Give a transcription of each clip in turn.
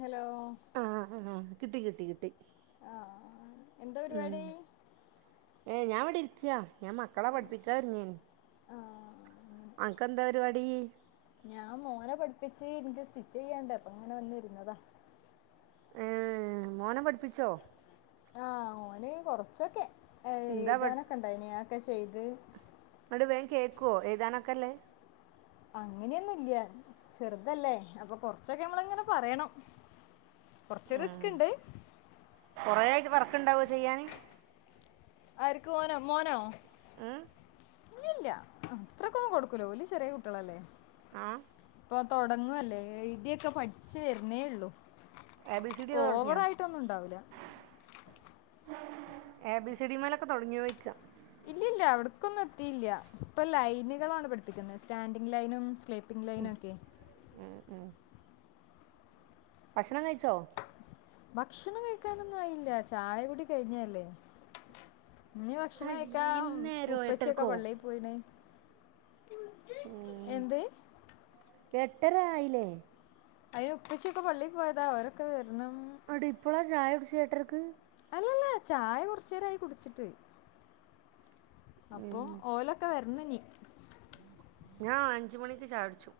Hello... ആഹ് ആഹ് കിട്ടി.. കിട്ടി.. കിട്ടി ആ-ഹ... എന്താ പരിപാടി? ഏ.. ഞാനിവിടെരിക്കയാ. ഞാ മക്കളെ പഠിപ്പിക്കാഇരുന്നേനു ആ അങ്ങനെ അനക്കേന്താ പരിപാടി... സേ... നിക്ക് സ്റ്റിച്ചിയ്യാണ്ടേ അപ്പൊ ങ്ങനെ വന്നിര്ന്നതാ ഏ.... മോനെ പഠിപ്പിച്ചോ? ആഹ്.. ഓന് കൊറച്ചൊക്കെ ഏ... എന്താ പഠി എഴുതാനൊക്കെണ്ടായിന അ ഒക്കെ ചെയ്ത് കേകൊവ്‌ ഏതാനൊക്കെല്ലേ? അങ്ങനെയൊന്നുല്യാ ചെർതല്ലേ അപ്പൊ കൊറച്ചൊക്കെ മ്മളങ്ങനെ പറേണം കൊറച്ച് റിസ്ക്ണ്ട് വർക്ണ്ടാവോ ചെയ്യാാന് ആര്ക്ക് ഓനോ മോനോ? ഏ... ഇല്യാല്ല മ് അത്രക്കൊമം കൊടുക്കുലഓല് ചെറീയ കുട്ടിളല്ലേ ആ.. പ തൊടങ്ങല്ലേ ഏയ്‌തിയൊക്കെ പഠിച്ചു വരന്നേള്ളു എ ബി സി ഡി പ്പൊ ഒക്കെ തൊടങ്ങിയോ ഓവറായിട്ടൊന്നും ഇണ്ടാവൂല എ ബിസി ഡി മേലൊക്കെ തൊടങ്ങോ യിക്കാ ഇല്ലല്ല അവിടക്കൊന്നും എത്തിയില്ല ഇപ്പൊ ലൈനുകളാണ് പഠിപ്പിക്കുന്നത് സ്റ്റാൻഡിങ് ലൈനും സ്ലീ പിംലൈനൊക്കെ ഭശ്ണം കഴിച്ചോ ഭക്ഷണം കഴിക്കാനൊന്നും ആയില്ല ചായ കുടി കയിഞ്ഞല്ലേ നി ഭശ്ണം അയ്യ് കയിക്കാ ഇന്നേരോ ഉപ്പച്ചിയൊക്കെ എട്ടരക്കോ പള്ളയി പോയിണ എന്ത്? എട്ടരായിലെ... അയിന് ഉപ്പച്ചൊക്കെ പള്ളിൽ പോയതാ അവരൊക്കെ വെര്ണ് അടി ഇപ്പളാ ചായുടിച്ച എട്ടര്ക്ക് ഇലല്ല ചായ കൊറചേരായി കുടിച്ചിട്ട് അപ്പോ.. ഉം ഓലക്കെ വർ ഇന്ന്നി.. ഞാ അഞ്ച്മണിക്ക് ചായുടിച്ചു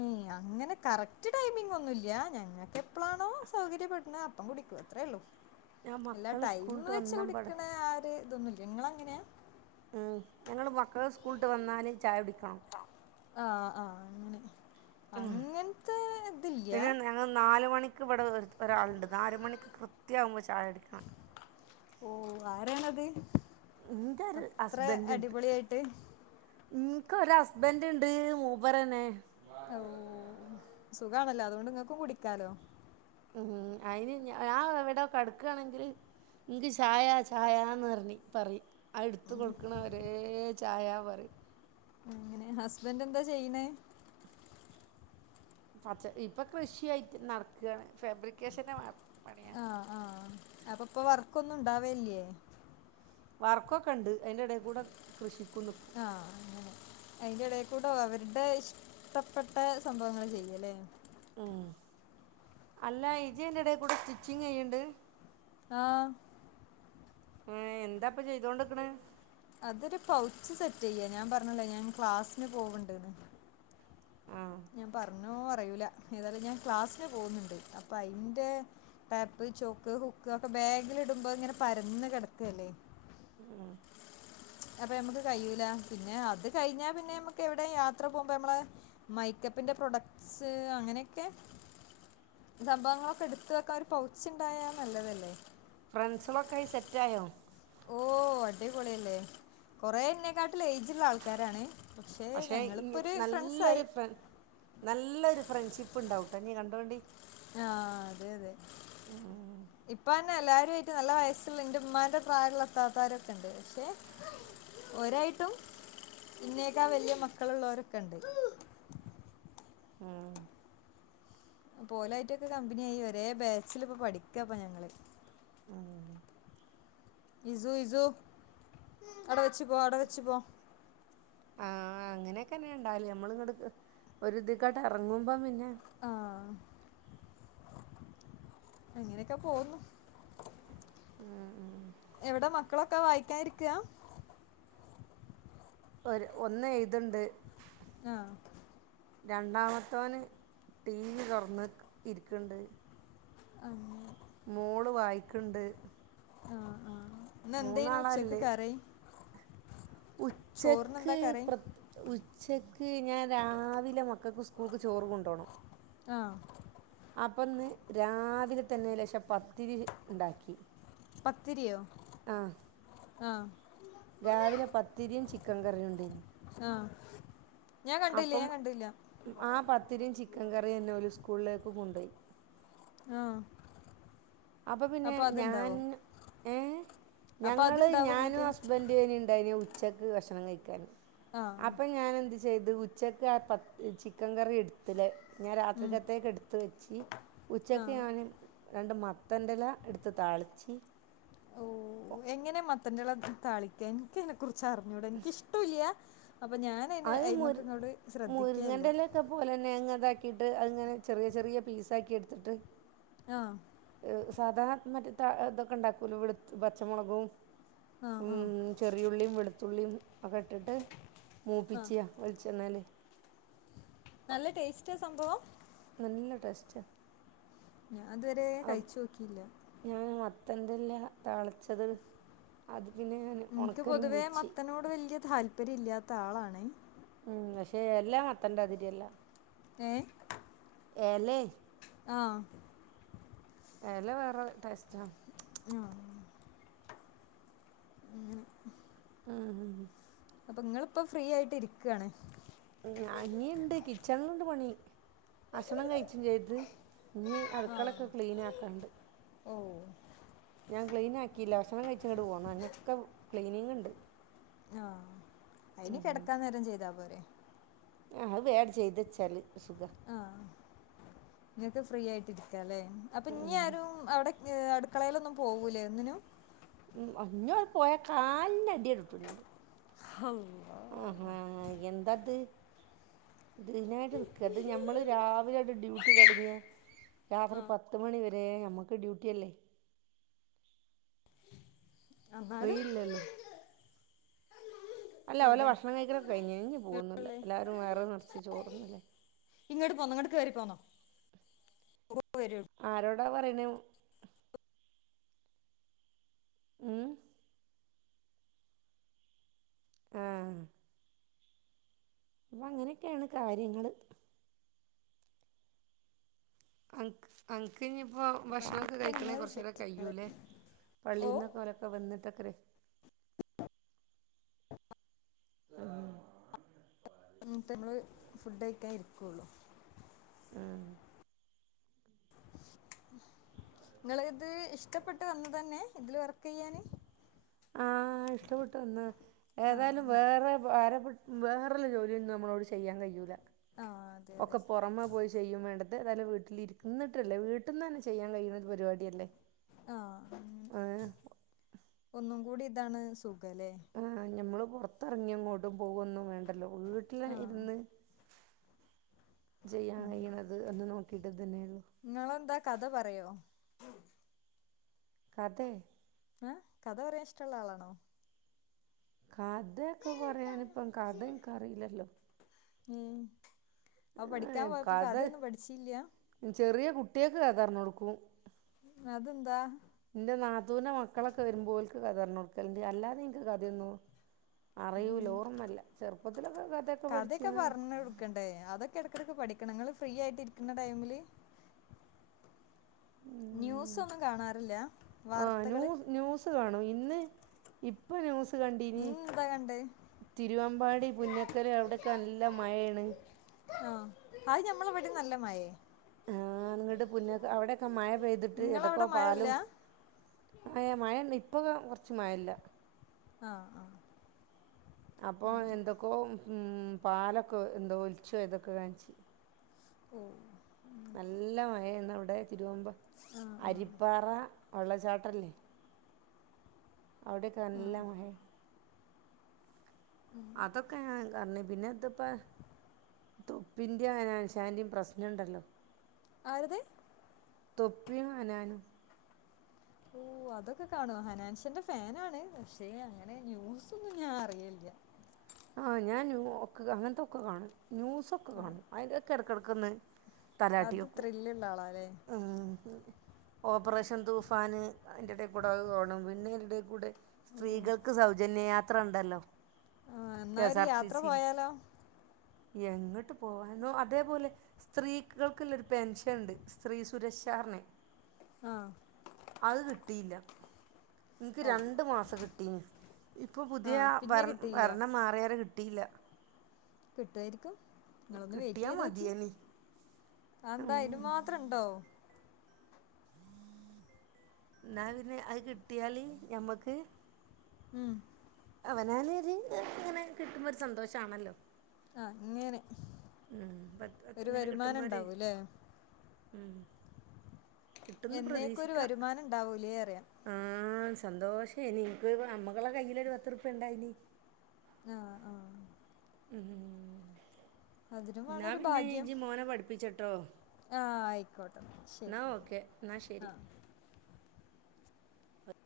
ൻ... അങ്ങനെ കറക്റ്റ് ടൈമിംങൊന്നുല്യ, ഞങ്ങക്കെപ്ലണോ സൗകര്യപ്പെട്ണ്ത് അപ്പം കുടി അത്രേള്ളു ഞാൻ ഇല്ല മക്കള് ടൈമ് സ്കൂളിട്ട് വെച്ച് വന്നപാടെ കുടിക്ണ.. ആര് ഇതൊന്നുല്യ ങ്ങളങ്ങനെയാ? മ്.. ഞങ്ങള് മക്കള് സ്കൂള്ട്ട് വന്നാല് ചായുടിക്കണം. ആഹ.. ആഹ.. അങ്ങനെ അങ്ങൻത്തെ ന്നെ ഞങ്ങൾ നാല് മണിക്ക് ഇവ്ടെ ഒര് ഒരാളുണ്ട് നാല് മണിക്ക് കൃ ഓ.. ആരാണത്? ന്റെ ഒരു അത്ര ഹസ്ബൻറ്ണ്ട് അടിപൊളിയായിട്ട് ഇൻകൊരസ്ബൻറ്ണ്ട്... മൂപരന്നെ സുഗാണല്ലോ അതൊണ്ട് ഇങ്ങക്കും കുടിക്കാലോ ഉം അയിന് ഞ ഞാൻ ഇവിടെ കെടക്കുവാണെങ്കിൽ എൻക്ക് ചായാ ചായാന്ന് പറഞ്ഞ് പറയും അ എടുത്ത് കൊടുക്കണ വരേ ചായ പറി അങ്ങനെ ഹസ്ബന്റ് എന്താ ചെയ്യണേ പച്ച ഇപ്പൊ കൃഷിയായിട്ട് നടക്കുവാണ് ഫാബ്രിക്കേഷന് ആ -ആ അപ്പൊപ്പ വർക്കൊന്നുംണ്ടാവേ ഇല്ല്യേ വർക്കൊക്കെ ഉണ്ട് അതിന്റെ എടേ കൂടെ കൃഷി ആ അങ്ങനെ അതിന്റെ ഇടേക്കൂടെ അവരുടെ ഇഷ്ടപ്പെട്ട സംഭവങ്ങൾ ചെയ്യല്ലേ അല്ല ഇജ് അതിന്റെ ഇടേ കൂടെ സ്റ്റിച്ചിങ് ചെയ്യണ്ട് ആഹ് ഏ എന്താപ്പൊ ചെയ്തോണ്ടിക്കണ് അതൊരു പൗച്ച് സെറ്റ് ചെയ്യാ ഞാൻ പറഞ്ഞില്ലേ ഞാൻ ക്ലാസ്സിന് പോവ്ണ്ട്ന്ന് ആ നോ അറിയൂല്ല ഏതായാലും ഞാൻ ക്ലാസ്സിന് പോകുന്നുണ്ട് അപ്പ അയിൻ്റെ ടാപ്പ് ചോക്ക് ഹു ക്കോക്കെ ബാഗിൽ ഇടുമ്പോ ഇങ്ങനെ പരന്ന് കെടക്കല്ലേ ഉം അപ്പൊ നമ്മുക്ക് കഴിയൂല പിന്നെ അത് കഴിഞ്ഞാ പിന്നെ നമ്മുക്ക് എവിടെ യാത്ര പോകുമ്പോ നമ്മള് മൈക്കപ്പിന്റെ പ്രൊഡക്ട്സ് അങ്ങനെയൊക്കെ സംഭവങ്ങളൊക്കെ എടുത്ത് വെക്കാൻ ഒരു പൗച്ചുണ്ടായാ നല്ലതല്ലേ ഫ്രണ്ട്സുകളൊക്കായി സെറ്റായോ ഓ അടിപൊളില്ലേ കൊറേ എന്നേക്കാ ട്ടില് ഏജുള്ള ആൾക്കാരാണ് പക്ഷെ പക്ഷേ ഞങ്ങളിപ്പോ ഇനി ഒരു ഫ്രണ്ട്സായി നല്ലൊരു ഫ്ര നല്ലൊരു ഫ്രണ്ട്ഷിപ്പ് ഉണ്ടാവുട്ടോ നീ കണ്ടോണ്ടി ആ അതെ അതെ ഇപ്പ ന്നെ എല്ലാവരും ആയിട്ട് നല്ല വയസുള്ള എന്റെ ഉമ്മാന്റെ പ്രായ ഒള്ള ഇത്താത്തോരൊക്കെ ഉണ്ട് പക്ഷെ ഒരായിട്ടും ഇന്നേക്കാ വലിയ മക്കളുള്ളവരൊക്കെ ഉണ്ട് ഓലായിട്ടൊക്കെ കമ്പനിയായി ഒരേ ബാച്ചില് ഇപ്പൊ പഠിക്ക പ്പൊ ഞങ്ങള് ഉം ഇസു ഇസു അടെ വെച്ചു പോ അടെ വെച്ചു പോ ആ അങ്ങനെയൊക്കന്നെ ഇണ്ടാവല് നമ്മള് ഇങ്ങട്ട് ഒരിതിക്കാട്ട് എറങ്ങുമ്പം പിന്നെ ആഹ് അങ്ങനെയൊക്കെ പോന്നു എവിടെ മ ക്കളൊക്കെ വായിക്കാൻ ഇരികാ ഒര് ഒന്ന് എഴുത്ണ്ട് ആ രണ്ടാമത്തോന് ടി വി തുറന്ന് ഇരിക്ക്ണ്ട് ആ മോള് വായിക്ക്ണ്ട് ഇന്നെന്തേനു മൂന്നാളാ ഉച്ചക്ക് ഇല്ലെ കറി ഉച്ചക്ക് ചോറിനെന്താ കറി പ്ര ഉ ച്ചക്ക് ഞാൻ രാവിലെ മക്കൾക്ക് സ്കൂൾക്ക് ചോറ് കൊണ്ടോണം ആ അപ്പന്ന് രാവിലെ തന്നെ ലേശം പത്തിരി ഇണ്ടാക്കി പത്തിരിയോ ആഹ് ആ രാവിലെ പത്തിരിയും ചിക്കൻ കറിയും ഉണ്ടേനി ആഹ് ഞാൻ കണ്ടില്ല അപ്പം ഞാൻ കണ്ടില്ല ആ പത്തിരിയും ചിക്കൻ കറിയും അന്നെ ഓല് സ്കൂളിലേക്ക് കൊണ്ടുപോയി ആഹ് അപ്പൊ പിന്നെ ഞാൻ ഏ അപ്പൊ ഞങ്ങള് അത്ണ്ടാവും ഞാനും ഇങ്ങക്ക് ഹസ്ബന്റു എയിനി ഉണ്ടായിനി ഉച്ചക്ക് ഭക്ഷണം കഴിക്കാൻ ആഹ് അപ്പം ഞാൻ എന്ത് ചെയ്ത് ഉച്ചക്ക് ആ പ ചിക്കൻ കറി എടുത്തിലെ ഞാൻ ഉം രാത്രികത്തേക്ക് എടുത്ത് വെച്ച് ഉച്ചക്ക് ആഹ് ഞാൻ രണ്ട് മ മത്തന്റെല എടുത്ത് താളിച്ചി ഓ എങ്ങനെ മത്തന്റെല താളിക്കാ എനിക്കതിനെ കുറിച്ച് അറിഞ്ഞൂടാ എനിക്കിഷ്ട്ടുല്ല്യ അത് മു ശ്രദ്ധിക്കേല്ല മുരിങ്ങന്റെയിലൊക്കെ പോലെന്നെ ട്ട് അത്ങ്ങനെ ചെറിയ ചെറിയ പീസാക്കി എടുത്തിട്ട് ആഹ സാധാരണ മറ്റെ ത ഇതൊക്കെ ഉണ്ടാക്കൂലെ വെളുത്ത് പച്ചമുളകും ആഹ് ആഹ് ചെറിയുള്ളിയും വെളുത്തുള്ളിയും ഒക്കെ ഇട്ടിട്ട് മൂപ്പിച്ച ആഹ് വെളിച്ചെണ്ണയില് നല്ല ടേസ്റ്റാ സംഭവം നല്ല ടേസ്റ്റാ ഞാൻ ഇതുവരെ കഴിച്ചു നോക്കിയില്ല ന്തല്ല താളിച്ചത് അത് പിന്നെ ഞാൻ എനിക്ക് ഉണക്കലും പൊതുവേ വെച്ച് മത്തനോട് വല്യ താല്പര്യം ഇല്ലാത്ത ആളാണ് ഉം പക്ഷേ എല്ലാ മത്തന്റെ ആതിരിയല്ല എ എല ആഹ എല വേറെ ടേസ്റ്റാ ആഹ ആഹ് അപ്പൊ ഇങ്ങളിപ്പോ ഫ്രീ ആയിട്ട് ഇരിക്കാണ് ഇഞ്ഞിൻഡ് കിച്ചണിൽണ്ട് പണി ഭക്ഷണം കഴിച്ചും ചെയ്ത് ഇഞ്ഞ് ആ അടുക്കളൊക്കെ ക്ലീനാക്കാണ്ട് ഓ ഞാൻ ക്ലീനാക്കിയില്ല ഭക്ഷണം കഴിച്ച്ങ്ങട്ട് പോന്നാ ഇഞ്ഞൊക്കെ ക്ലീനിങ്ണ്ട് ആ അയിനി കേടക്കാൻ നേരം ചെയ്താ പോരെ ആ അത് വേ ആണ്ട് ചെയ്തച്ചാല് സുഖാ ഫ്രീയായിട്ട് ഇരിക്കല്ലെ അപ്പൊ ഇഞ്ഞ്യാരും അവിടെ അടുക്കളയിലൊന്നും പോവൂലേ ഒന്നിനും ഉം ഇഞ്ഞോല് പോയ കാലിന് അടികൊടുക്കും ഞാൻ ആ ഹാ എന്തത് ഇതിനായിട്ട്നിക്കത് ഞമ്മള് രാവിലാണ്ട് ഡ്യൂട്ടി തോടങ്ങിയ രാത്രി പത്ത് മണിവരെ ഞമ്മക്ക് ഡ്യൂട്ടി അല്ലേ ഫ്രീ എന്നാലും ഇല്ലല്ലോ അല്ല ഓലെ എവിടെ ഭക്ഷണം കഴിക്കലൊക്കെ കഴിഞ്ഞ് ഇഞ്ഞ് പോവൊന്നുല്ല എവിടെയുള്ളേ? എല്ലാരും വയറ് നെറച്ച് ചോറ്ന്ന്ണ് ണ്ങ്ങട്ട് കേറിപ്പോന്നോ എത്താ പറിനു ഉം? ആ അപ്പൊ അങ്ങനെയൊക്കെയാണ് കാര്യങ്ങള് അൻക് അൻക് ഇഞ്ഞ് പ്പോ അപ്പം ഭക്ഷണോക്കെ അങ്ങനെയൊക്കെയാണ് കഴിക്കണെ നിങ്ങളെ കൊറച്ചോക്കെ വിശേഷം കയ്യൂലേ ഓ പള്ളീന്നോക്കൊലൊക്കെ വന്നിട്ടോക്കരെ ആ വന്നിട്ടമ്മള് ഫുഡ് കഴിക്കാൻ ഇരിക്കൊള്ളു ഉം നിങ്ങള് ഇത് ഇഷ്ടപ്പെട്ട് വന്നതന്നെ ഇതില് വർക്ക്യ്യാന് ആ ഇഷ്ടപ്പെട്ട് വന്നതാ ഏതായാലും ആഹ് വേറെ ഭാര വേറല്ല ജോലിയൊന്നും നമ്മളോട് ചെയ്യാൻ കഴിയൂല ആഹ് അതെ അതെ ഒക്കെ പൊറമേ പോയി ചെയ്യും വേണ്ട ഇതേതായാലും വീട്ടിലിര്ന്നിട്ടല്ലേ വീട്ട്ന്നെന്നെ ചെയ്യാൻ കഴിയ്ണോരു പരിപാടിയല്ലേ ആ ഏഹ് ഒന്നും കൂടി ഇതാണ് സുഖല്ലേ പൊറത്തറങ്ങിങ്ങോട്ടും പോവോന്നും വേണ്ടല്ലോ വീട്ടില് ആഹ് ഇരുന്ന് ചെയ്യാൻ കഴിയ്ണത് അത് നോക്കിട്ട് ഇതന്നെയാണ് നിങ്ങളെന്താ കഥ പറയോ കഥെ ഏ കഥ പറയാൻ ഇഷ്ട്ടള്ള ആളാണോ കഥയോക്കെ പറയാന് ഇപ്പം കഥ ഇന്ക്ക് അറിയില്ലല്ലോ ഉം അപ്പൊ പഠിക്കാൻ പോയപ്പോ കഥ കഥെന്നും പഠിച്ചില്ല്യ കുട്ട്യാക്ക് കഥ പറഞ്ഞോട്ക്കും അതന്താ ഇന്റെ നാത്തൂന്റെ മക്കളൊക്കെ വരുമ്പോ ഓല്ക്ക് കഥപറഞ്ഞോട്ക്കല് അല്ലാതെ ഇന്ക്ക് കഥയൊന്നു കഥയൊക്കെ പറഞ്ഞോട്ക്കണ്ടേ അതൊക്കെ എടക്കേട്ക്ക് പഠി ക്കണം ഇങ്ങള് ഫ്രീയായിട്ട് ഇരിക്ക്ന്ന ടൈമില് മ്മ് ന്യൂസൊന്നും കാണാറില്ല ആ ന്യൂ വാർത്തകള് ന്യൂസ് കാണും ഇന്ന് ഇപ്പൊ ന്യൂ ഇന്നേന്താ കണ്ടേ തിരുവമ്പാടി പുന്നക്കല് അവിടോക്കെ നല്ല മഴാണ് ആ അത് ഞമ്മള് ഇവടിം നല്ല മഴേ ആണ് ഇ ട്ട് പുന്ന അവിടെയൊക്കെ മഴ പെയ്തിട്ട് ഏതൊക്കൊ നിങ്ങളവിടെ മഴല്ല പാലും ഏ മഴണ്ട് ഇപ്പൊ കൊറച്ച് മാഴല്ല ആ ആ അപ്പൊ എന്തൊക്കോ ഉം പാലൊക്കോ എന്തോ ഒലിച്ചോയതൊക്കെ കാണിച്ച് ഓ നല്ല മഴയാണ് അവിടെ തിരുവമ്പ ആഹ് ആഹ് അരിപ്പാറ വെള്ളച്ചാട്ടല്ലേ അവിടെക്കേ നല്ല ആഹ് മഴയാ അതൊക്കെ ഞാൻ കണ പിന്നെ ഇതിപ്പാ തൊപ്പിന്റെ ഹനാന്ശാന്റിം പ്രശ്നണ്ടല്ലോ ആരെത് തൊപ്പിയും ഹനാനും ഓ അതൊക്കെ കാണുവേ ഹനാൻസിന്റെ ഫാൻ ആണ് പക്ഷെ അങ്ങനെ ന്യൂസ്‌ ഒന്നും ഞാൻ അറിയിൽ ഇല്ല ആ ഞാൻ ന്യൂ ഒ അങ്ങനത്തെക്കെ കാണും ന്യൂസൊക്കെ കാണും അതിലൊക്കെ ഇടയ്ക്കിടയ്ക്കൊന്നു തലാട്ടി അത് വെക്കും ത്രില്ലുള്ള ആളാല്ലേ ഓപ്പറേഷൻ തൂഫാന് അതിന്റെ ഇടക്കൂടെ അത് കാണും പിന്നെ ഓ സ്ത്രീ കൾക്ക് സൗജന്യ യാത്ര ഉണ്ടല്ലോ ആ കെ എന്നാ എസ് ഒരു ആർ ടി യാത്ര സിയിൽ പോയാലോ എങ്ങോട്ട് പോവന്നോ അതേപോലെ സ്ത്രീകൾക്കുള്ള ഒരു പെൻഷൻ ഉണ്ട് സ്ത്രീ സുരക്ഷ ചർനെ ആഹ് അത് കിട്ടിയില്ല എനിക്ക് അള്ളാ രണ്ടു മാസം കിട്ടിനി ഇപ്പൊ പുതിയ ആഹ് പിന്നെ കിട്ടിയില്ല ഭരണം മാറിയരെ കിട്ടില്ല കിട്ടുവായിരിക്കും നിങ്ങളൊന്ന് വെറ്റ് ചെയ്ത് നോക്കി മതിയേനി അന്താ അതിനു മാത്രം ഇണ്ടോ എന്നാ പിന്നെ അത് കിട്ടിയാല് ഞമ്മക്ക് ഉം അവനനോരു ഇങ്ങനെ കിട്ടുമ്പോ ഒരു സന്തോഷമാണല്ലോ ആ അങ്ങേനെ ഉം പത്ത് പത്ത് ഇങ്ങനെ കിട്ടുമ്പോര് ഉണ്ടാവൂല്ലേ ഉം കിട്ടുന്നു എന്നേക്കും ഒരു പ്രതീക്ഷിക്ക വരുമാനം ഉണ്ടാവൂലേ അറിയാം ആഹ സന്തോഷനി ഒരു ഞമ്മകടെ കയ്ൽ ഒരു പത്ത് പത്ത് റുപിക ഉണ്ടായി ഇനി ആ ആ ഉം അതിനും വേണം ഞാ ഒരു പിന്നെ ഭാഗ്യം ഇജ് മോനെ പഠിപ്പിച്ചിട്ടോ ആ ആയിക്കോട്ടെ ശരി എന്ന ഓക്കെ എന്ന ശരി ആ